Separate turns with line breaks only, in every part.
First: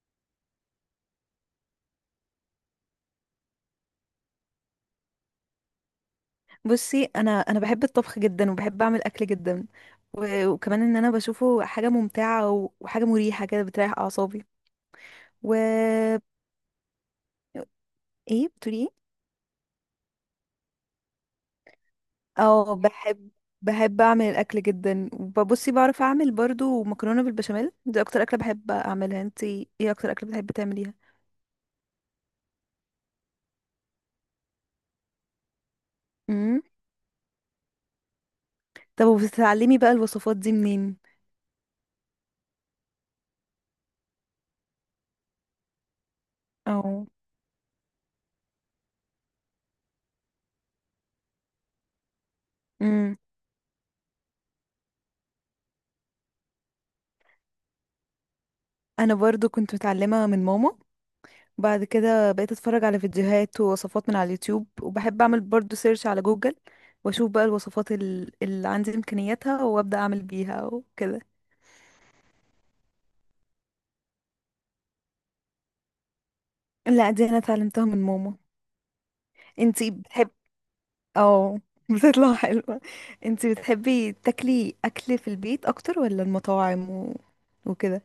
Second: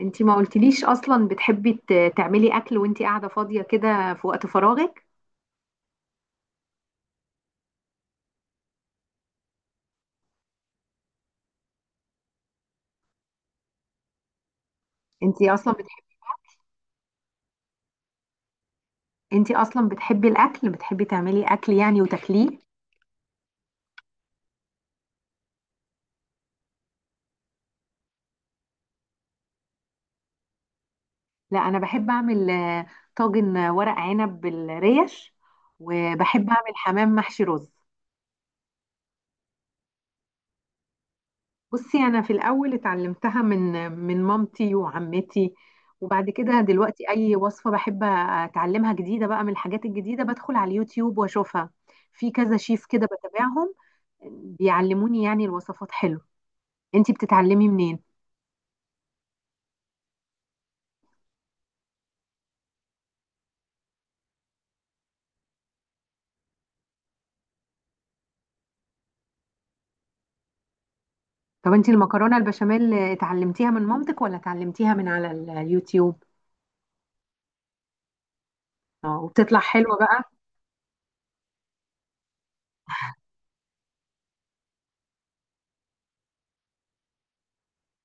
انتي ما قلتليش اصلا بتحبي تعملي اكل وانتي قاعده فاضيه كده في وقت فراغك؟
بصي، انا بحب الطبخ جدا، وبحب اعمل اكل جدا. وكمان انا بشوفه حاجه ممتعه، وحاجه مريحه كده بتريح اعصابي.
انتي
و
اصلا بتحبي.
ايه؟ بتقولي ايه؟
انتي اصلا بتحبي الاكل، بتحبي تعملي اكل يعني وتاكليه؟
اه، بحب. بحب اعمل الاكل جدا. وبصي، بعرف اعمل برضو مكرونه بالبشاميل. دي اكتر اكله بحب اعملها. انتي ايه اكتر اكله بتحبي تعمليها؟
لا، انا بحب اعمل طاجن، ورق عنب بالريش. وبحب
امم
اعمل حمام محشي رز.
طب، وبتتعلمي بقى الوصفات دي منين؟
بصي، انا في الاول اتعلمتها من مامتي وعمتي. وبعد كده
او.
دلوقتي اي وصفه بحب اتعلمها جديده بقى، من الحاجات الجديده بدخل على اليوتيوب واشوفها. في كذا شيف كده
امم
بتابعهم. بيعلموني يعني الوصفات، حلو. انتي بتتعلمي منين؟
انا برضو كنت متعلمه من ماما. بعد كده بقيت اتفرج على فيديوهات ووصفات من على اليوتيوب، وبحب اعمل برضو سيرش على جوجل. واشوف بقى الوصفات اللي عندي امكانياتها، وابدا اعمل بيها وكده.
طب انتي المكرونه البشاميل اتعلمتيها من مامتك ولا اتعلمتيها من على اليوتيوب؟
لا، دي انا اتعلمتها من ماما.
اه، وبتطلع
انتي
حلوه بقى؟
بتحب... اه. بتطلع حلوة. انتي بتحبي تاكلي اكل في البيت اكتر ولا المطاعم وكده؟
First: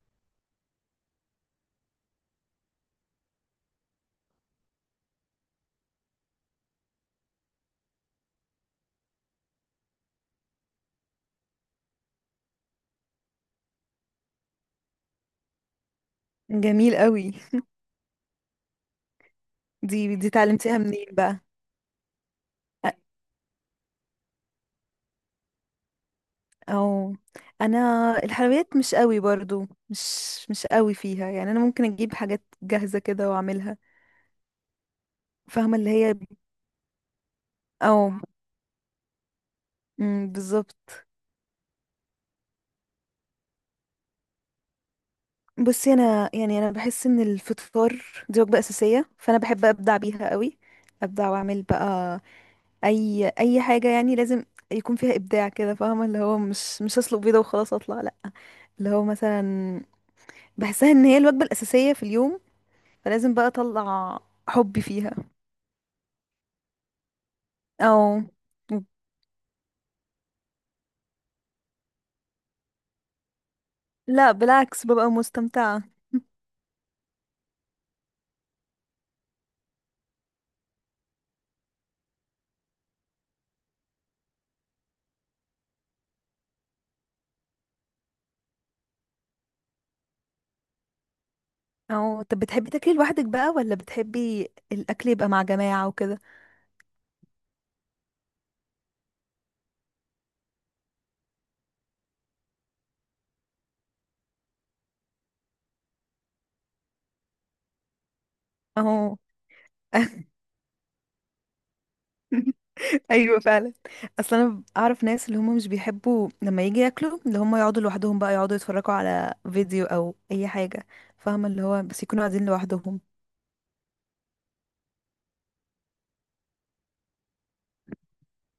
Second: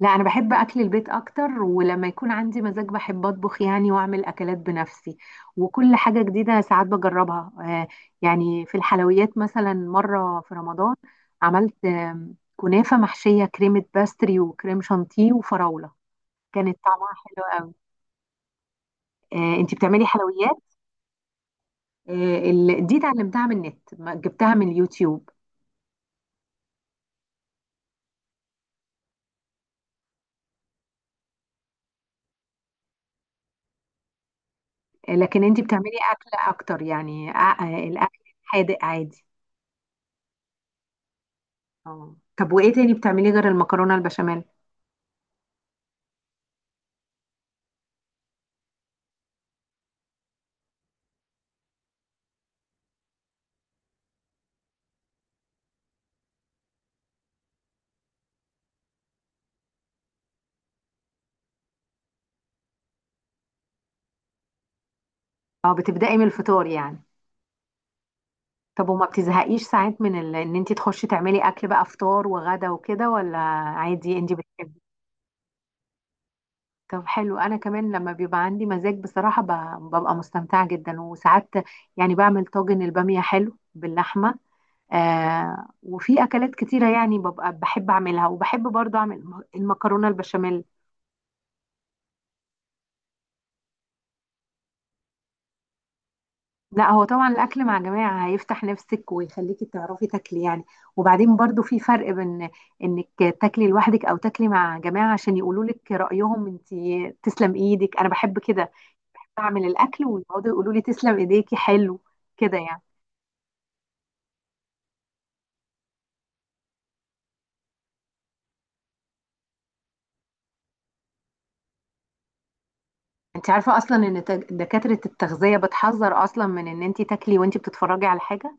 لا، انا بحب اكل البيت اكتر، ولما يكون عندي مزاج بحب اطبخ يعني واعمل اكلات بنفسي. وكل حاجه جديده ساعات بجربها. يعني في الحلويات مثلا مره في رمضان عملت كنافه محشيه كريمه باستري وكريم شانتيه وفراوله. كانت
جميل
طعمها
قوي.
حلو قوي. انتي بتعملي
دي
حلويات؟
اتعلمتيها منين بقى؟
دي اتعلمتها من النت، جبتها من اليوتيوب.
او. انا... الحلويات مش قوي برضو، مش... مش قوي فيها يعني. انا ممكن اجيب حاجات جاهزة كده واعملها.
لكن انت
فاهمة اللي
بتعملي
هي.
اكل اكتر يعني،
او.
الاكل حادق عادي.
أمم، بالظبط.
اه طب، وايه تاني بتعمليه غير المكرونه البشاميل؟
بصي، انا يعني انا بحس ان الفطار... دي وجبة اساسية، فانا بحب ابدع بيها قوي. ابدع واعمل بقى اي حاجة يعني، لازم يكون فيها ابداع كده، فاهمة اللي هو، مش هسلق بيضة وخلاص اطلع، لا. اللي هو مثلا، بحسها ان هي الوجبة الاساسية في اليوم، فلازم بقى اطلع حبي فيها.
اه، بتبداي من الفطار يعني؟
او.
طب وما بتزهقيش ساعات من ان انت تخشي تعملي اكل بقى فطار وغدا وكده، ولا عادي انت
لا،
بتحبي؟
بالعكس، ببقى مستمتعة.
طب حلو، انا كمان لما بيبقى عندي مزاج بصراحه ببقى مستمتعه جدا، وساعات يعني بعمل طاجن الباميه حلو باللحمه. وفي اكلات كتيره يعني ببقى بحب اعملها، وبحب برضه اعمل المكرونه البشاميل.
او طب، بتحبي تاكلي لوحدك بقى ولا بتحبي الاكل يبقى مع جماعة وكده؟
لا، هو طبعا الاكل مع جماعه هيفتح نفسك ويخليكي تعرفي تاكلي يعني. وبعدين برضه في فرق بين انك تاكلي لوحدك او تاكلي مع جماعه، عشان يقولوا لك رايهم. انت تسلم ايدك، انا بحب كده
اهو.
اعمل الاكل ويقعدوا يقولوا لي تسلم ايديكي، حلو كده يعني.
ايوه، فعلا. اصل انا اعرف ناس اللي هم مش بيحبوا لما يجي ياكلوا، اللي هم يقعدوا لوحدهم بقى يقعدوا يتفرجوا على فيديو او اي حاجة. فاهمة اللي هو، بس يكونوا قاعدين لوحدهم.
انت عارفه اصلا ان دكاتره التغذيه بتحذر اصلا من ان انت تاكلي وانت بتتفرجي على حاجه؟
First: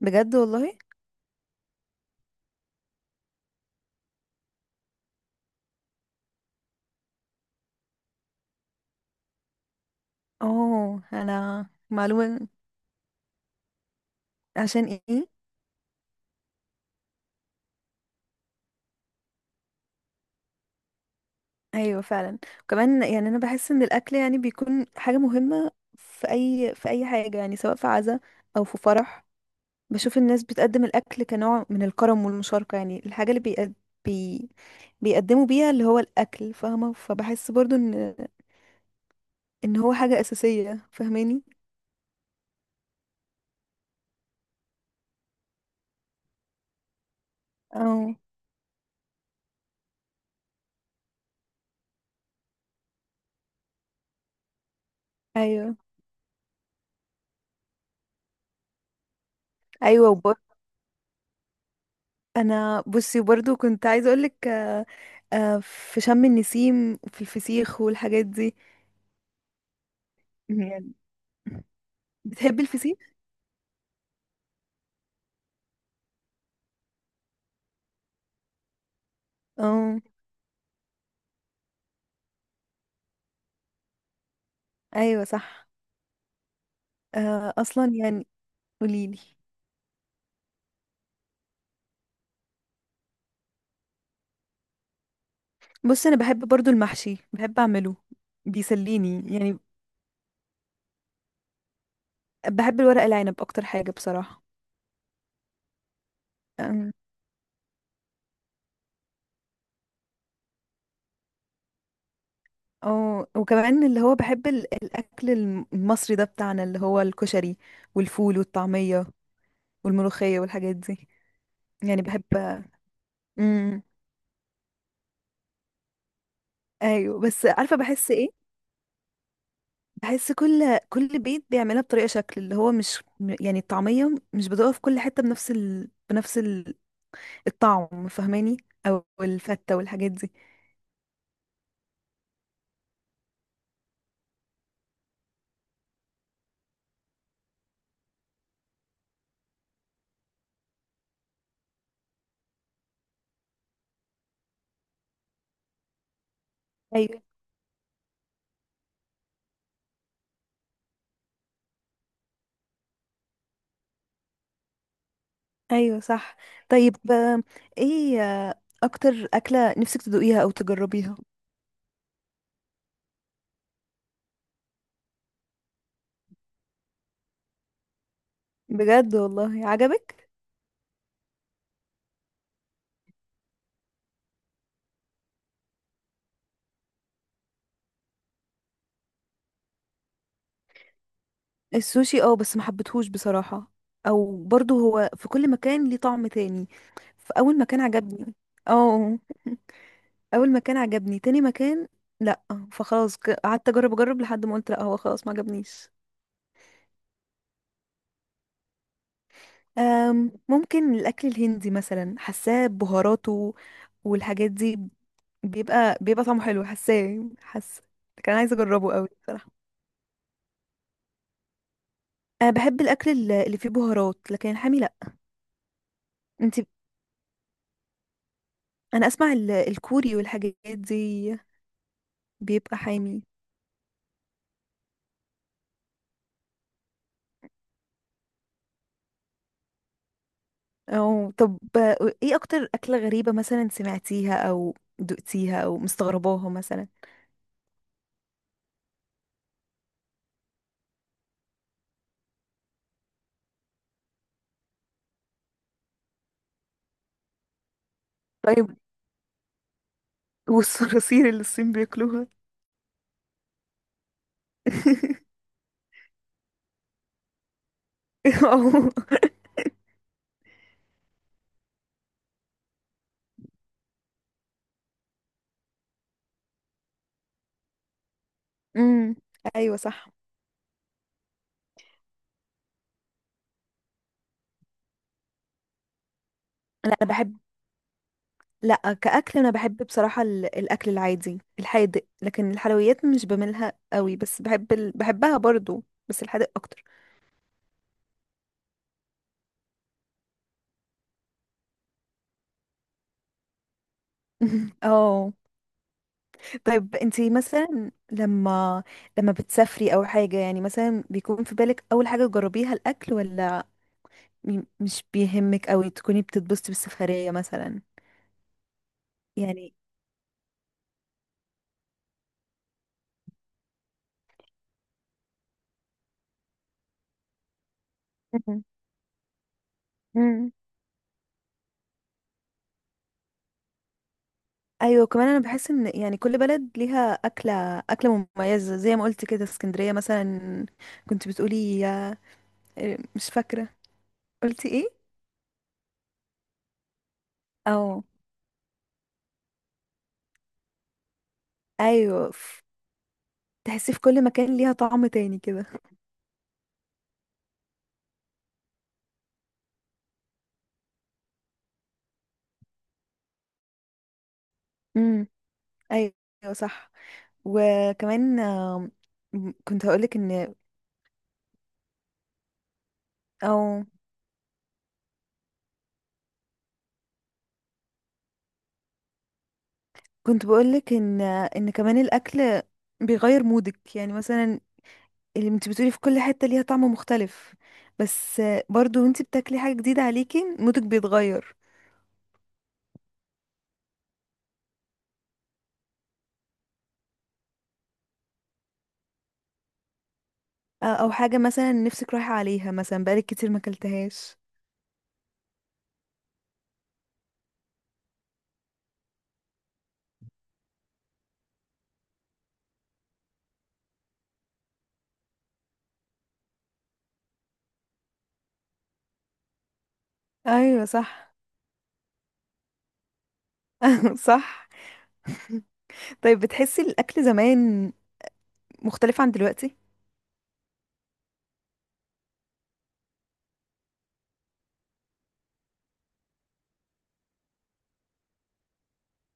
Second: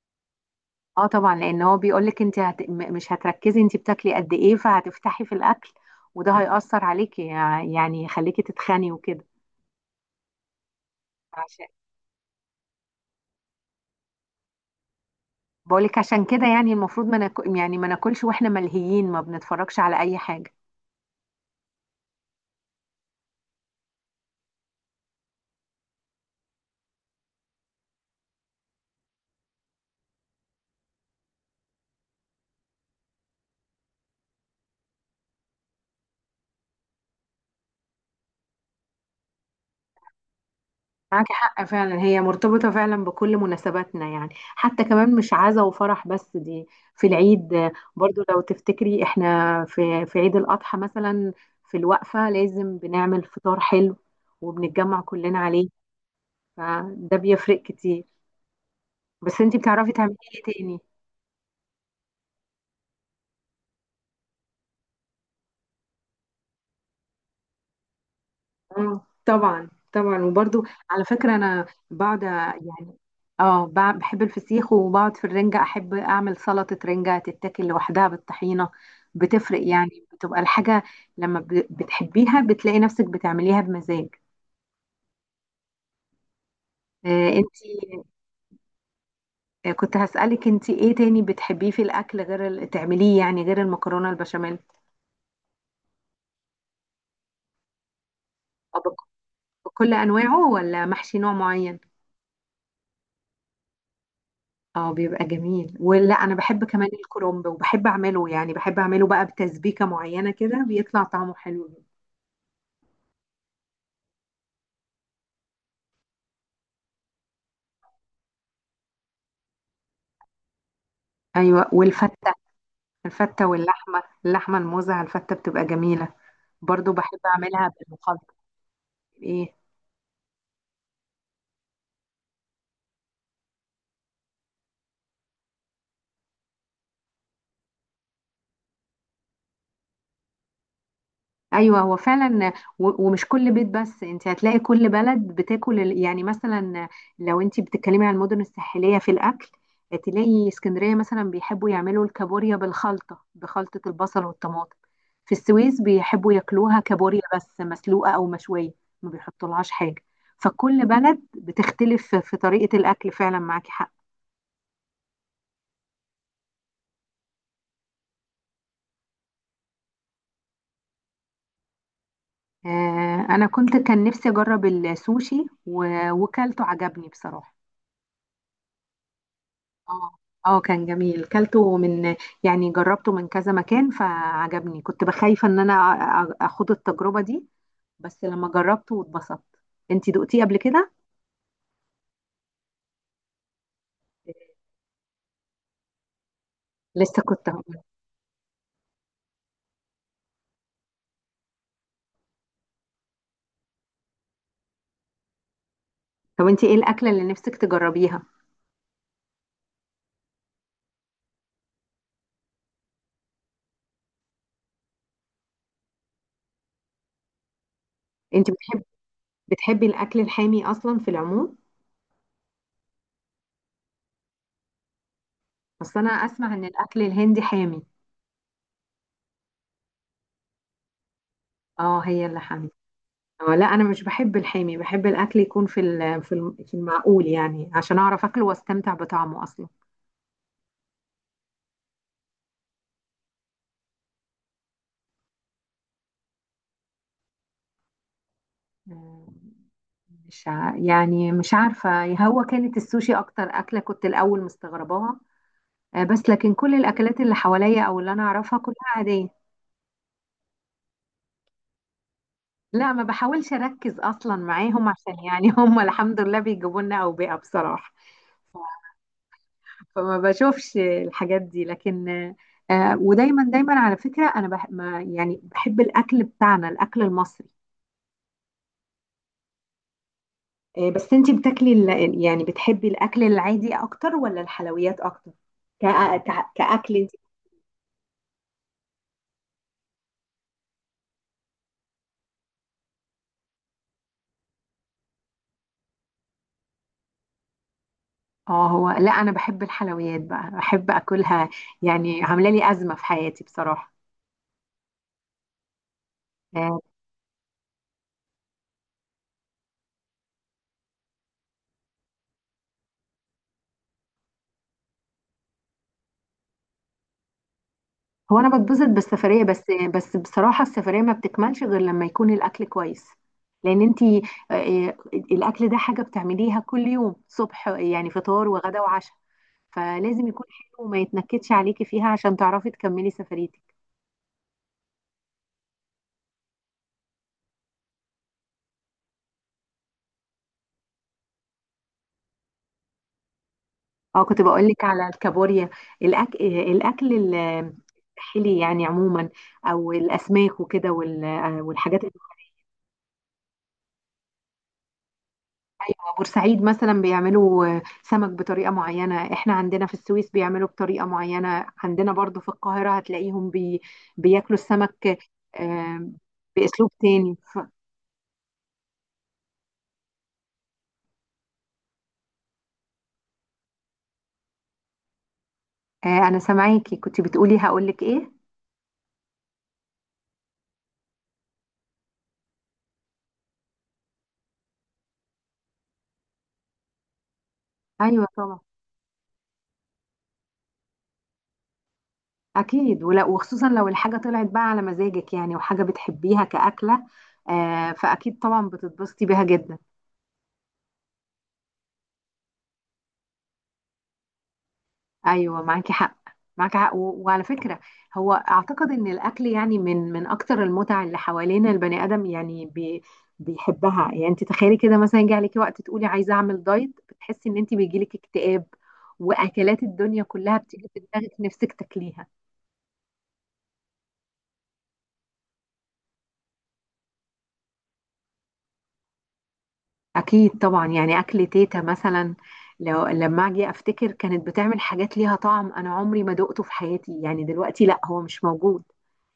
بجد؟ والله.
اه طبعا، لان هو بيقولك انت مش هتركزي انت بتاكلي قد ايه، فهتفتحي في الاكل. وده هيأثر عليكي يعني يخليكي تتخني وكده.
اه،
عشان
انا معلومة. عشان ايه؟
بقولك عشان كده، يعني المفروض ما ناكل، يعني ما ناكلش واحنا ملهيين، ما بنتفرجش على اي حاجه.
ايوه فعلا. وكمان يعني انا بحس ان الاكل يعني بيكون حاجه مهمه. في اي حاجه، يعني سواء في عزا، او في فرح. بشوف الناس بتقدم الاكل كنوع من الكرم والمشاركه، يعني الحاجه اللي بي... بيقدموا بيها اللي هو الاكل، فاهمه، فبحس برضو ان هو حاجه اساسيه،
معاكي
فاهماني.
حق فعلا، هي مرتبطه فعلا بكل مناسباتنا يعني، حتى كمان مش عزا وفرح بس دي. في العيد،
اه.
برضو لو تفتكري احنا في عيد الاضحى مثلا. في الوقفه لازم بنعمل فطار حلو، وبنتجمع كلنا عليه.
ايوه
فده بيفرق كتير. بس انتي بتعرفي
ايوه،
تعملي
وب...
ايه تاني؟
انا بصي، برضو كنت عايزه اقولك في شم النسيم وفي الفسيخ والحاجات دي.
اه طبعا طبعا، وبرضو
يعني.
على فكرة انا بقعد
بتحبي
يعني.
الفسيخ؟
اه، بحب الفسيخ، وبقعد في الرنجة احب اعمل سلطة رنجة تتاكل لوحدها بالطحينة. بتفرق
اه،
يعني، بتبقى الحاجة لما بتحبيها بتلاقي نفسك بتعمليها بمزاج.
ايوه، صح. اصلا
انتي،
يعني. قوليلي.
كنت هسألك انتي ايه تاني بتحبيه في الاكل، غير تعمليه يعني، غير المكرونة البشاميل؟
بص، انا بحب برضو المحشي، بحب اعمله.
أو
بيسليني يعني.
بكل انواعه، ولا محشي نوع معين؟
بحب الورق العنب، اكتر حاجة بصراحة.
اه بيبقى جميل، ولا انا بحب كمان
أم.
الكرنب وبحب اعمله يعني، بحب اعمله بقى بتسبيكة معينة كده بيطلع طعمه حلو جدا.
اه، وكمان اللي هو بحب الاكل المصري ده بتاعنا اللي هو الكشري، والفول والطعمية، والملوخية والحاجات دي.
ايوه،
يعني بحب.
والفتة. الفتة
امم،
واللحمة الموزة على الفتة بتبقى جميلة. برضو بحب
ايوه، بس
اعملها
عارفة بحس ايه؟
بالمخلط. ايه؟
بحس كل بيت بيعملها بطريقة شكل، اللي هو مش يعني الطعمية مش بتقف في كل حتة بنفس بنفس... الطعم، فاهماني. او الفتة والحاجات دي.
ايوه، هو فعلا ومش كل بيت بس، انت هتلاقي كل بلد بتاكل يعني مثلا لو انت بتتكلمي عن المدن الساحليه في الاكل، تلاقي اسكندريه مثلا بيحبوا يعملوا الكابوريا بالخلطه، بخلطه البصل والطماطم. في السويس بيحبوا ياكلوها
ايوه،
كابوريا بس مسلوقه او مشويه، ما بيحطولهاش حاجه. فكل بلد بتختلف في طريقه الاكل، فعلا معاكي حق.
ايوه، صح. طيب، ايه اكتر اكلة نفسك تدوقيها او تجربيها؟
انا كان نفسي اجرب السوشي، وكلته عجبني بصراحه.
بجد؟ والله
اه.
عجبك؟
اه، كان جميل كلته من يعني، جربته من كذا مكان فعجبني، كنت بخايفة ان انا اخد التجربة دي. بس لما جربته واتبسطت. انتي دقتيه قبل كده؟
السوشي، اه، بس ما حبيتهوش بصراحة. او برضو هو في كل مكان ليه طعم تاني.
لسه كنت
فاول
هقول.
مكان عجبني. اه، اول مكان عجبني، تاني مكان... لا. فخلاص، قعدت اجرب اجرب لحد ما قلت لا، هو خلاص ما عجبنيش.
طب انتي ايه الاكلة اللي نفسك تجربيها؟
ممكن الاكل الهندي مثلا، حاساه بهاراته والحاجات دي. بيبقى طعمه حلو، حاساه، حاسه... كان
انتي
عايزه
بتحب
اجربه قوي بصراحه.
بتحبي الاكل الحامي اصلا في العموم؟
انا بحب الاكل اللي فيه بهارات، لكن الحامي لا.
بس انا اسمع
انت...
ان الاكل الهندي حامي.
انا اسمع الكوري والحاجات دي.
اه، هي اللي حامي.
بيبقى حامي.
اه لا، انا مش بحب الحامي، بحب الاكل يكون في في المعقول يعني، عشان اعرف اكله واستمتع بطعمه اصلا.
او طب، ايه اكتر اكله غريبه مثلا سمعتيها او دقتيها او مستغرباها مثلا؟
آه، مش ع... يعني مش عارفة، هو كانت السوشي أكتر أكلة كنت الأول مستغرباها. بس لكن كل الأكلات اللي حواليا أو اللي أنا أعرفها
طيب،
كلها عادية.
والصراصير اللي الصين بياكلوها؟
لا، ما بحاولش أركز أصلا معاهم، عشان يعني هم الحمد لله بيجيبوا لنا أوبئة بصراحة.
أو-.
فما بشوفش الحاجات دي، لكن ودايما دايما على فكرة أنا ما يعني بحب الأكل بتاعنا، الأكل المصري.
امم، ايوه، صح.
بس أنتي بتاكلي يعني بتحبي الأكل العادي أكتر ولا الحلويات أكتر؟
لا،
كأكل.
انا بحب... لا، كأكل أنا بحب بصراحة الأكل العادي الحادق، لكن الحلويات مش بملها قوي، بس بحبها برضو بس الحادق أكتر.
اه هو لا، انا بحب الحلويات بقى، بحب اكلها. يعني عامله لي ازمه في حياتي بصراحه.
اه.
آه،
طيب، انتي مثلا لما بتسافري أو حاجة يعني، مثلا بيكون في بالك أول حاجة تجربيها الأكل، ولا مش بيهمك أوي تكوني بتتبسطي بالسفرية مثلا؟
هو انا بتبسط بالسفريه بس.
يعني.
بس بصراحه، السفريه ما بتكملش غير لما يكون الاكل كويس. لان انتي الاكل ده حاجه بتعمليها كل يوم صبح، يعني فطار
مم.
وغدا وعشاء. فلازم يكون
مم.
حلو وما يتنكدش عليكي فيها، عشان تعرفي تكملي سفريتك.
ايوه، كمان انا بحس ان يعني كل بلد ليها اكله مميزه، زي ما قلت كده اسكندريه مثلا. كنت بتقولي؟ إيه، مش فاكرة.
اه، كنت بقول
قلتي
لك
ايه؟
على الكابوريا. الأك... آه، الاكل ال-
او.
الحلي يعني عموما، او الاسماك وكده، والحاجات.
ايوه، تحسيه في كل مكان ليها طعم تاني كده.
ايوه بورسعيد مثلا بيعملوا سمك بطريقه معينه، احنا عندنا في السويس بيعملوا بطريقه معينه، عندنا برضو في القاهره هتلاقيهم بياكلوا السمك
امم،
آه،
ايوه،
باسلوب
صح.
تاني.
وكمان كنت هقولك ان... او،
انا سامعاكي، كنت بتقولي هقولك ايه؟
كنت بقولك ان كمان الاكل بيغير مودك، يعني مثلا اللي انت بتقولي في كل حتة ليها طعم مختلف.
ايوه
بس
طبعا.
برضو، وانت بتاكلي حاجة جديدة عليكي مودك بيتغير.
اكيد ولا، وخصوصا لو الحاجه طلعت بقى على مزاجك يعني، وحاجه بتحبيها كاكله. فاكيد طبعا بتتبسطي بيها جدا.
او حاجة مثلا نفسك رايحة عليها، مثلا بقالك كتير ما اكلتهاش.
ايوه، معاكي حق. معاكي حق وعلى فكره، هو اعتقد ان الاكل يعني من اكتر المتع اللي حوالينا، البني ادم يعني بيحبها، يعني انت تخيلي كده مثلا يجي عليكي وقت تقولي عايزه اعمل دايت، بتحسي ان انت بيجيلك اكتئاب واكلات الدنيا كلها
ايوه
بتيجي في دماغك
صح.
نفسك تاكليها.
صح. طيب، بتحسي الأكل زمان مختلف عن دلوقتي؟
اكيد طبعا، يعني اكل تيتا مثلا لما اجي افتكر كانت بتعمل حاجات ليها طعم انا عمري ما دقته في حياتي، يعني دلوقتي لا هو مش موجود.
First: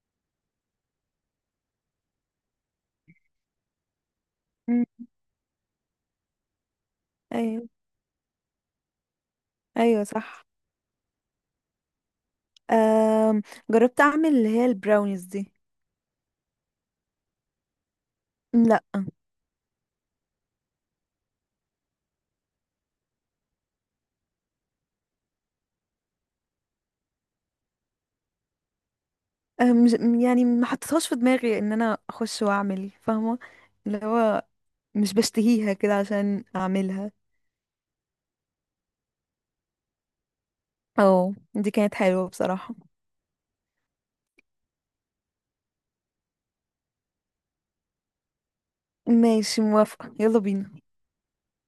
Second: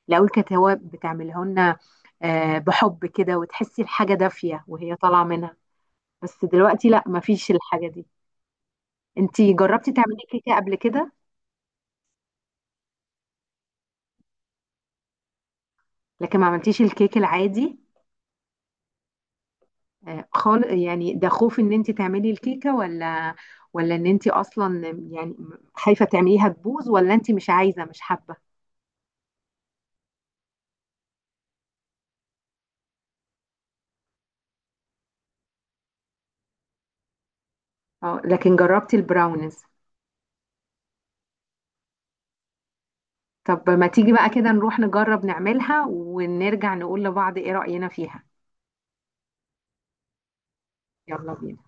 لو الكتاوب بتعملها لنا، بحب كده، وتحسي الحاجة دافية وهي
مم.
طالعة منها. بس دلوقتي لا، مفيش
ايوه.
الحاجة دي. انتي جربتي
ايوه،
تعملي
صح.
كيكة قبل كده؟
أم... جربت أعمل اللي هي البراونيز دي.
لكن ما عملتيش الكيك العادي
لا.
خالص يعني، ده خوف ان انتي تعملي الكيكة، ولا ولا ان انتي اصلا يعني، خايفة تعمليها تبوظ، ولا انتي مش عايزة مش حابة؟
أم... مش- يعني ما حطيتهاش في دماغي إن أنا أخش وأعمل، فاهمة اللي هو مش بشتهيها كده عشان أعملها.
اه، لكن جربتي البراونيز.
أو دي كانت حلوة بصراحة.
طب، ما تيجي بقى كده نروح نجرب نعملها ونرجع نقول لبعض ايه رأينا فيها؟
ماشي، موافقة، يلا بينا.
يلا بينا.